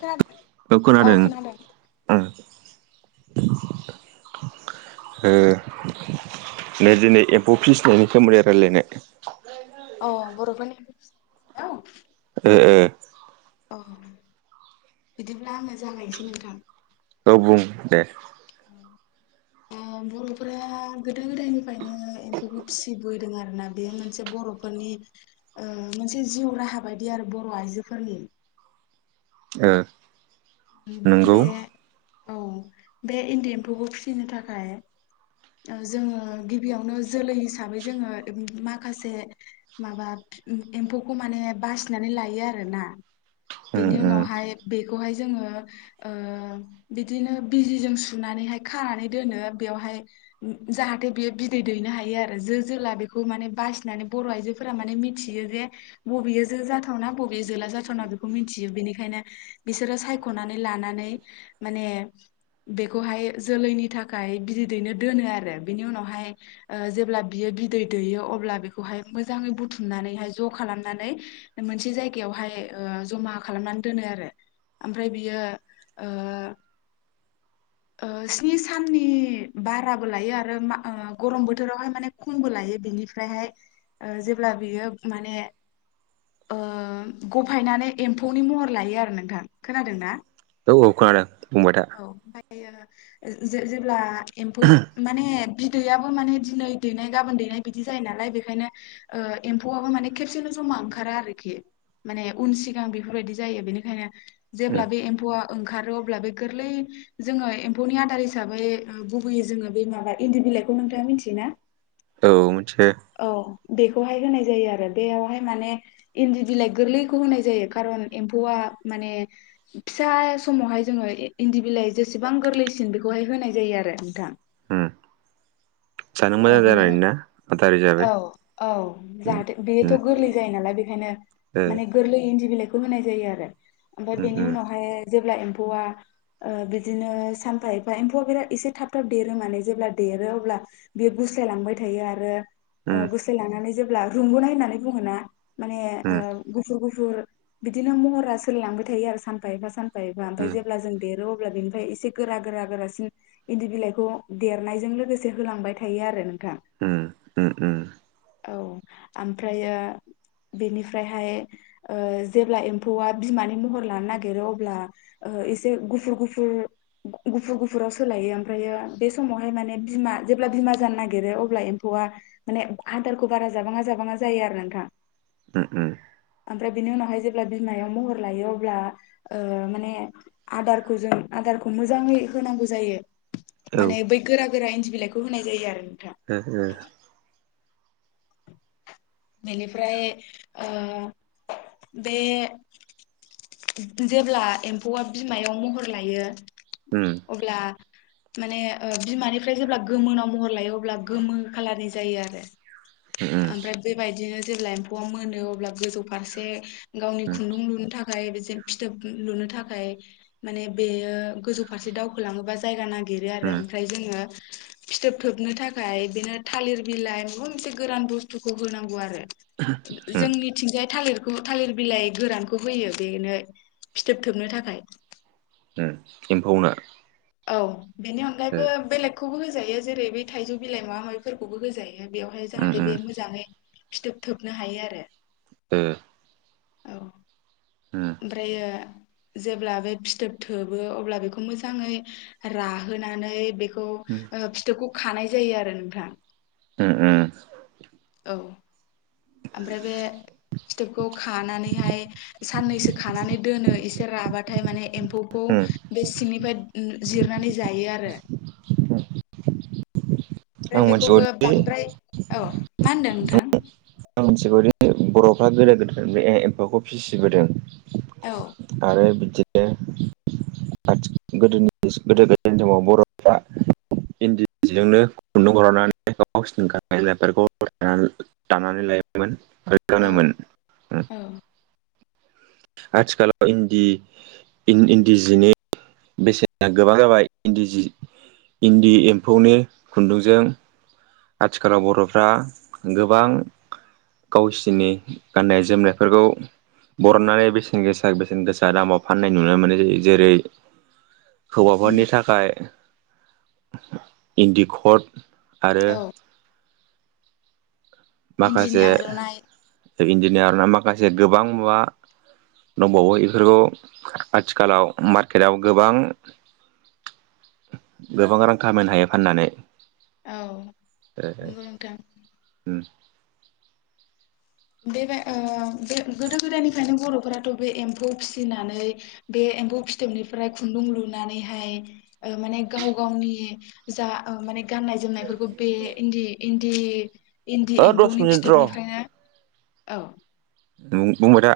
खोनादों औ खोनादों ओं, ओ ओ नै दिनै एम्फौ फिसिनायनि सोमोन्दै रायलायनाय। अ बर'फोरनि एम्फौ फिसिनायनि सायाव? ओ, ओ अ बिदिब्ला आङो जागायनोसै नोंथां। औ बुं दे ओ बर'फोरा गोदो गोदायनिफ्रायनो एम्फौखौ फिसिबोदों आरोना बे मोनसे बरफोरनि ओ मोनसे जिउ राहा बायदि आरो बर आइजोफोरनि। ओ उम नंगौ बे औ बे इन्दि एम्फौखौ फिसिनो थाखाय ओ जोङो गिबियावनो जोलै हिसाबै जोङो माखासे माबा एम्फौखौ माने बासिनानै लायो आरोना उम बेनि उम उनावहाय बेखौहाय जोङो ओ बिदिनो बिजिजों सुनानैहाय खानानै दोनो बेवहाय जाहाथे बियो बिदै दैनो हायो आरो जो जोला बेखौ माने बासिनानै बर आइजोफोरा माने मिथियो जे बबेयो जो जाथावना बबे जोला जाथावना बेखौ मिथियो बेनिखायनो बिसोरो सायखनानै लानानै माने बेखौहाय जोलैनि थाखाय बिदै दैनो दोनो आरो बिनि उनावहाय ओ जेब्ला बियो बिदै दैयो अब्ला बेखौहाय मोजाङै बुथुमनानैहाय ज खालामनानै मोनसे जायगायावहाय ओ जमा खालामनानै दोनो आरो। ओमफ्राय बियो ओ ओ स्नि साननि बाराबो लायो आरो मा गरम बोथोरावहाय माने खमबो लायो बिनिफ्रायहाय ओ जेब्ला बियो माने ओ गफायनानै एम्फौनि महर लायो आरो नोंथां, खोनादोंना? ओ, औ खोनादों। बुंबाय था औ ओमफ्राय बियो जे -जे जेब्ला एम्फौ माने बि दैयाबो माने दिनै दैनाय गाबोन दैनाय बिदि जायो नालाय बेखायनो ओ एम्फौआबो माने खेबसेनो जमा ओंखारा आरोखि माने उन सिगां बेफोरबायदि जायो बेनिखायनो उम जेब्ला बे एम्फौआ ओंखारो अब्ला बे गोरलै जोङो एम्फौनि आदार हिसाबै उम गुबैयै जोङो बे माबा इन्दि बिलाइखौ नोंथाङा, मिथियोना? औ मोनथियो। औ बेखौहाय होनाय जायो आरो बेयावहाय माने इन्दि बिलाइ गोरलैखौ होनाय जायो खारन एम्फौआ माने फिसा समावहाय जोङो इन्दि बिलाइ जेसेबां गोरलैसिन बेखौहाय होनाय जायो आरो नोंथां। उम जानो औ मोजां बेनि जानायनि ना? आदार औ, हिसाबै औ उम जाहाथे बेयोथ' उम गोरलै जायो नालाय बेखायनो ओ माने गोरलै इन्दि बिलाइ फोर होनाय जायो आरो ओमफ्राय उम बेनि उम उनावहाय जेब्ला एम्फौआ ओ बिदिनो सानफा एफा एम्फौआ बिराद एसे थाब थाब देरो माने, जेब्ला देरो अब्ला बेयो गुस्लाय लांबाय थायो आरो उम गुस्लाय लांनानै जेब्ला रुंगनाय होननानै बुङो ना माने ओ उम गुफुर गुफु गुफुर बिदिनो महरा सोलिलांबाय थायो आरो सानफा एबा सानफा फायबा ओमफ्राय उम जेब्ला जों देरो अब्ला बिनिफ्राय एसे गोरा गोरा गोरासिन इन्दि बिलाइखौ देरनायजों लोगोसे होलांबाय थायो आरो नोंथां उम उम उम औ ओमफ्रायो बेनिफ्रायहाय जेब्ला एम्फौआ बिमानि महर लानो नागिरो अब्ला एसे गुफुर गुफुर गुफुर गुफुराव सोलायो ओमफ्रायो बे समावहाय माने बिमा जेब्ला बिमा जानो नागिरो अब्ला एम्फौआ माने आदारखौ बारा जाबाङा जाबाङा जायो आरो नोंथां। उम उम ओमफ्राय बिनि उनावहाय जेब्ला बिमायाव महर लायो अब्ला माने आदारखौ जों आदारखौ मोजाङै होनांगौ जायो। औ ओ माने बै गोरा गोरा इन्दि बिलाइखौ होनाय जायो आरो नोंथां ओ ओ बेनिफ्राय ओ बे जेब्ला एम्फौआ बिमायाव महर लायो उम अब्ला माने ओ बिमानिफ्राय जेब्ला गोमोनाव महर लायो अब्ला गोमो खालारनि जायो आरो उम ओमफ्राय बेबायायदिनो जेब्ला एम्फौआ मोनो अब्ला गोजौ फारसे गावनि उम खुन्दुं लुनो थाख फिथोब लुनो थाखाय माने बेयो गोजौ फारसे दावखोलाङोबा जायगा ना नागिरो आरो उम ओमफ्राय जोङो फिथोब थोबनो थाखाय बिदिनो थालिर बिलाइ माबा मोनसे गोरान बुस्थुखौ होनांगौ आरो जोंनिथिंजाय थालिर थालिर बिलाइ गोरानखौ होयो बेनो फिथोबथोबनो थाखाय। उम एम्फौनो? औ। बेनि ओ अनगायैबो बेलेग खौबो होजायो जेरै बेै थाइजौ बिलाइ माबा माबि बेफोरखौबो होजायो। बेवहाय उम जाहाथे उम बे मोजाङै फिथोब थोबनो हायो आरो ओ औ उम ओमफ्रायो जेब्ला बे फिथोब थोबो अब्ला बेखौ मोजाङै राहोनानै बेखौ उम खौ ओ फिथोबखौ खानाय जायो आरो नोंथां। ओ ओ औ ओमफ्राय बे फिथोबखौ खानानैहाय साननैसो खानानै दोनो एसे राबाथाय माने एम्फौ खौ उम बे सिंनिफ्राय जिरनानै जायो आरो उम ओमफ्राय आं बेखौबो मिथिगौदि बांद्राय औ मा होनदों नोंथां? फोरा गोदो गोदाय बे एम्फाखौ फिसिबोदों औ आरो बिदिनो [unintelligible] समाव बरफ्रा इिन्द जिजोंनो [unintelligible] औ [unintelligible] औ ओं आथिखालाव इन्दि इन्दि जिनि बेसेना गोबां जाबाय इन्दि जि इन्दि एम्फौनि खुन्दुंजों आथिखालाव बर'फ्रा गोबां गावसोरनि गाननाय जोमनायफोरखौ बरननानै बेसेन गोसा बेसेन गोसा दामाव फाननाय नुनो मोन्नाय जायो जेरै हौवाफोरनि उम थाखाय इन्दिख'द आरो औ इन्दिनि माखासे आर'नाइ इन्दिनि आरनाइ माखासे गोबां मुवा दंबावो इफोरखौ आथिखालाव मार्केटाव गोबां गोबां रां खामायनो हायो फाननानै। औ नंगौ नोंथां। उम बेबाय ओ बे गोदो गोदायनिफ्रायनो बर'फोराथ बे एम्फौ फिसिनानै बे एम्फौ फिथोबनिफ्राय खुन्दुं लुनानैहाय ओ माने गाव गावनि जा ओ माने गाननाय जोमनायफोरखौ बे इन्दि इन्दि [unintelligible] इन्दि ओ दस एम्फौनि मिनिट र' फिथोबनिफ्रायनो ओव नों बुंबाय था।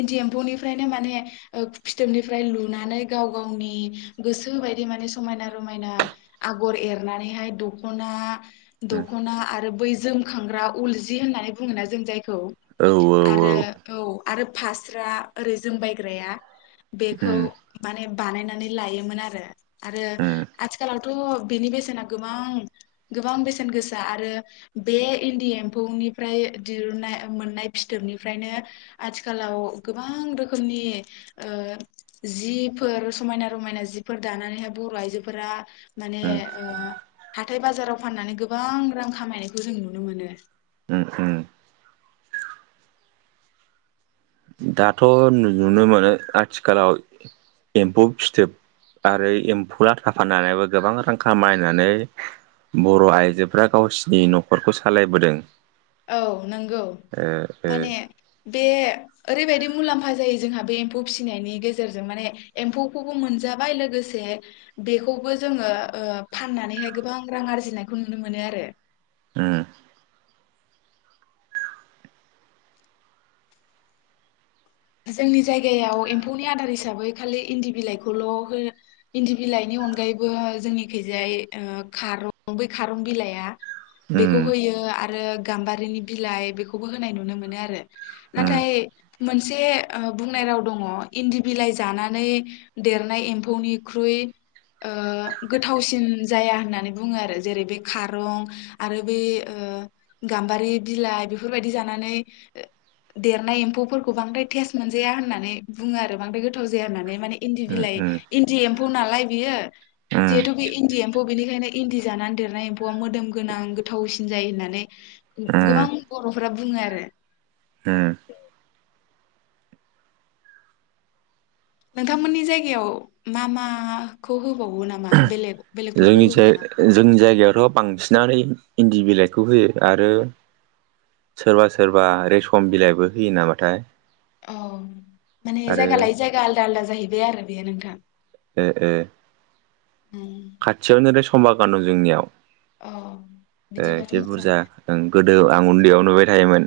इन्दि एम्फौनिफ्रायनो माने ओ फिथोबनिफ्राय लुनानै गाव गावनि गोसोबायदि माने समायना रमायना आगर एरनानैहाय दखना दखना आरो बै जोमखांग्रा उलजि होन्नानै बुङोना जों जाय खौ औ औ आरो औ आरो फास्रा ओरै जोमबायग्राया बेखौ उम माने बानायनानै लायोमोन आरो आरो उम आथिखालावथ' थ' बेनि बेसेना गोबां गोबां बेसेन गोसा आरो बे इन्दि एम्फौनिफ्राय दिरुनना मोननाय फिथोबनिफ्रायनो आथिखालाव गोबां रोखोमनि ओ जिफोर समायना रमायना जिफोर दानानैहाय बर' आइजोफोरा माने उम ओ हाथ हाथाय बाजाराव फाननानै गोबां रां खामायनायखौ जों नुनो मोनो। ओं उम। दाथ' नुनो मोनो आथिखालाव एम्फौ फिथोब आरो एम्फौ लाथा फानानैबो गोबां रां खामायनानै बर' आइजोफ्रा गावसिनि न'खरखौ सालायबोदों। ओव नंगौ ओ ओ माने बे ओरैबायदि मुलाम्फा जायो जोंहा बे एम्फौ फिसिनायनि गेजेरजों माने एम्फौखौबो मोनजाबाय लोगोसे बेखौबो जोङो ओ फाननानैहाय गोबां रां आरजिनायखौ नुनो मोनो आरो। उम। जोंनि जायगायाव एम्फौनि आदार हिसाबै खालि इन्दि बिलाइखौल' होयो। इन्दि बिलाइनि अनगायैबो जोंनिखैजाय ओ खारं बै खारं बिलाइआ बेखौ उम होयो आरो गाम्बारिनि बिलाइ बेखौबो होनाय नुनो मोनो आरो। उम उम नाथाय मोनसे मोनसे बुंनाय राव दङ इन्दि बिलाइ जानानै देरनाय एम्फौनिख्रुइ ओ गोथावसिन जाया होननानै बुङो आरो। जेरै बे खारं बांद्राय टेस्ट मोनजाया होननानै बुङो आरो बांद्राय गोथाव जाया होननानै माने इन्दि बिलाइ उम इन्दि एम फौ नालाय बियो उम जिहेथु बे इन्दि एम्फौ। बेनिखायनो इन्दि जाना देरनाय एम्फौआ मोदोम गोनां गोथावसिन जायो होननानै उम गो-गोबां बर'फोरा बुङो आरो। उम नोंथांमोननि जायगायाव मा मा खौ होबावो नामा बेलेग बेलेगफोरखौ होबावो जोंनिसाय नामा जोंनि जायगायावथ बांसिनानो इन इन्दि बिलाइखौ होयो आरो सोरबा सोरबा रेसम बिलाइबो होयो नामाथाय अउ माने आरो जायगा लायै जायगा आलदा आलदा जाहै बे आरो बेयो नोंथां। ए ए खाथियावनो बे सम बागान दं जोंनियाव। औ बिदिबाथ' एसे बुरजा मोजाङानो ओं गोद औ आं उन्दैयाव नुबाय थायोमोन।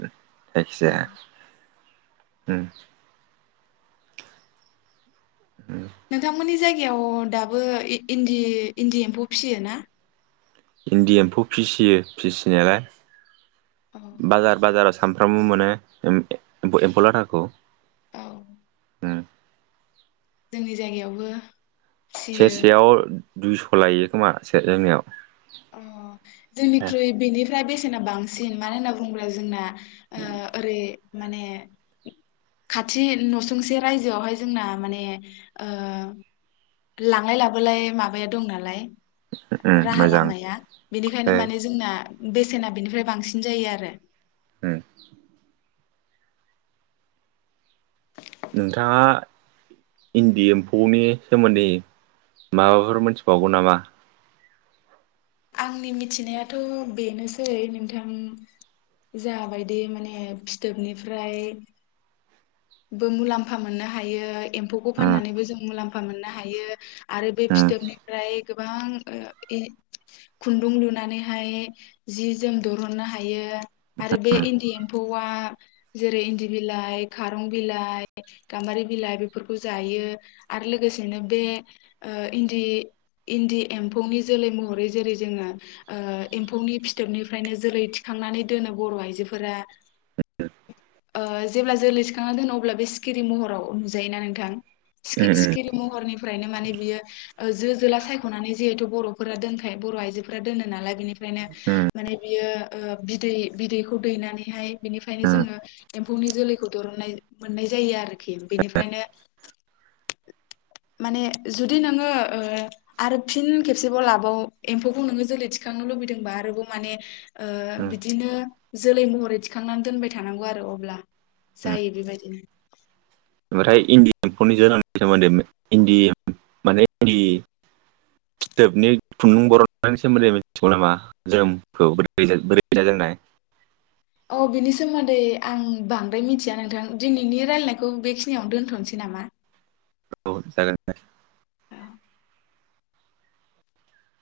जायखिजाया उम। हुम। उम नोंथांमोननि जायगायाव दाबो इन्दि इन्दि एम्फौ फिसियो ना? इन्दि एम्फौ फिसियो फिसिनायालाय औ बाजार बाजारावसो सामफ्रामबो मोनो एम एम्फौ लाथाखौ। औ। उम। जोंनि जायगायावबो फिसियो सेरसेयाव दुइस' लायो खोमा से जोंनियाव। अ जोंनिख्रुइ बेनिफ्राय बेसे सेना बांसिन मानो होनना बुङोब्ला जोंना ओ ओरै माने खाथि नसुंसे रायजो आवहाय जोंना माने ओ लांलाय लाबोलाय माबाया दं नालाय उम राहा मोजां लामाया बेनिखायनो ए माने जोंना बेसेना बेनिफ्राय बांसिन जायो आरो। ओ नोंथाङा इन्दि एम्फौनि सोमोन्दै माबाफोर मोनथिबावगौ नामा? आंनि मिथिनायाथ बेनोसै नोंथां जाबायदि माने फिथोबनिफ्राय बो मुलाम्फा मोननो हायो। एम्फौखौ उम फाननानै बो जों मुलाम फा मोननो हायो। आरो बे उम फिथोबनिफ्राय गोबां ओ ए खुन्दुं लुनानैहाय जि जोम दुरुननो हायो। आरो बे इन्दि एम्फौआ जेरै इन्दि बिलाइ खारं बिलाइ, गाम्बारि बिलाइ बेफोरखौ जायो आरो लोगोसेनो बे ओ इन्दि-इन्दि एम्फौनि जोलै महरै जेरै जोङो ओ एम्फौनि फिथोबनिफ्रायनो जोलै थिखांनानै दोनो बर' आइजोफोरा ओ ज जेब्ला जोलै थांङा दोनो अब्ला बे सिखिरि महराव नुजायोना नोंथां? उम सिखि-सिखिरि महरनिफ्रायनो माने बियो ओ जो जोला सायखनानै जिहेथु बर' फोरा दोनखायो बर' आइजोफोरा दोनो नालाय बिनि फ्रायनो उम माने बियो ओ बिदै-बिदैखौ दैनानैहाय बिनिफ्रायनो उम उम जोङो एम्फौनि जोलैखौ दरनाय मोननाय जायो आरोखि बेनिफ्रायनो माने जुदि नोङो ओ आरो फिन खेबसेबाव लाबाव एम्फौखौ नोङो जोलै थिखांनो लुबैदोंबा आरोबाव माने ओ बिदिनो जोलै महरै थिखांनानै दोनबाय थानांगौ आरो अब्ला उम जायो बेबायदिनो ओमफ्राय इन्दि एम्फौनि जोनोमनि सोमोन्दै इन्दि माने इन्दि फिथोबनि खुन्दुं बर नि सोमोन्दै मिथिगौ नामा जोमखौ बोरै जोंनाय? अ बिनि सोमोन्दै आं बांद्राय मिथिया नोंथां दिनैनि रायजलायनायखौ बेखिनियावनो दोनथनोसै नामा? औ जागोन दे। औ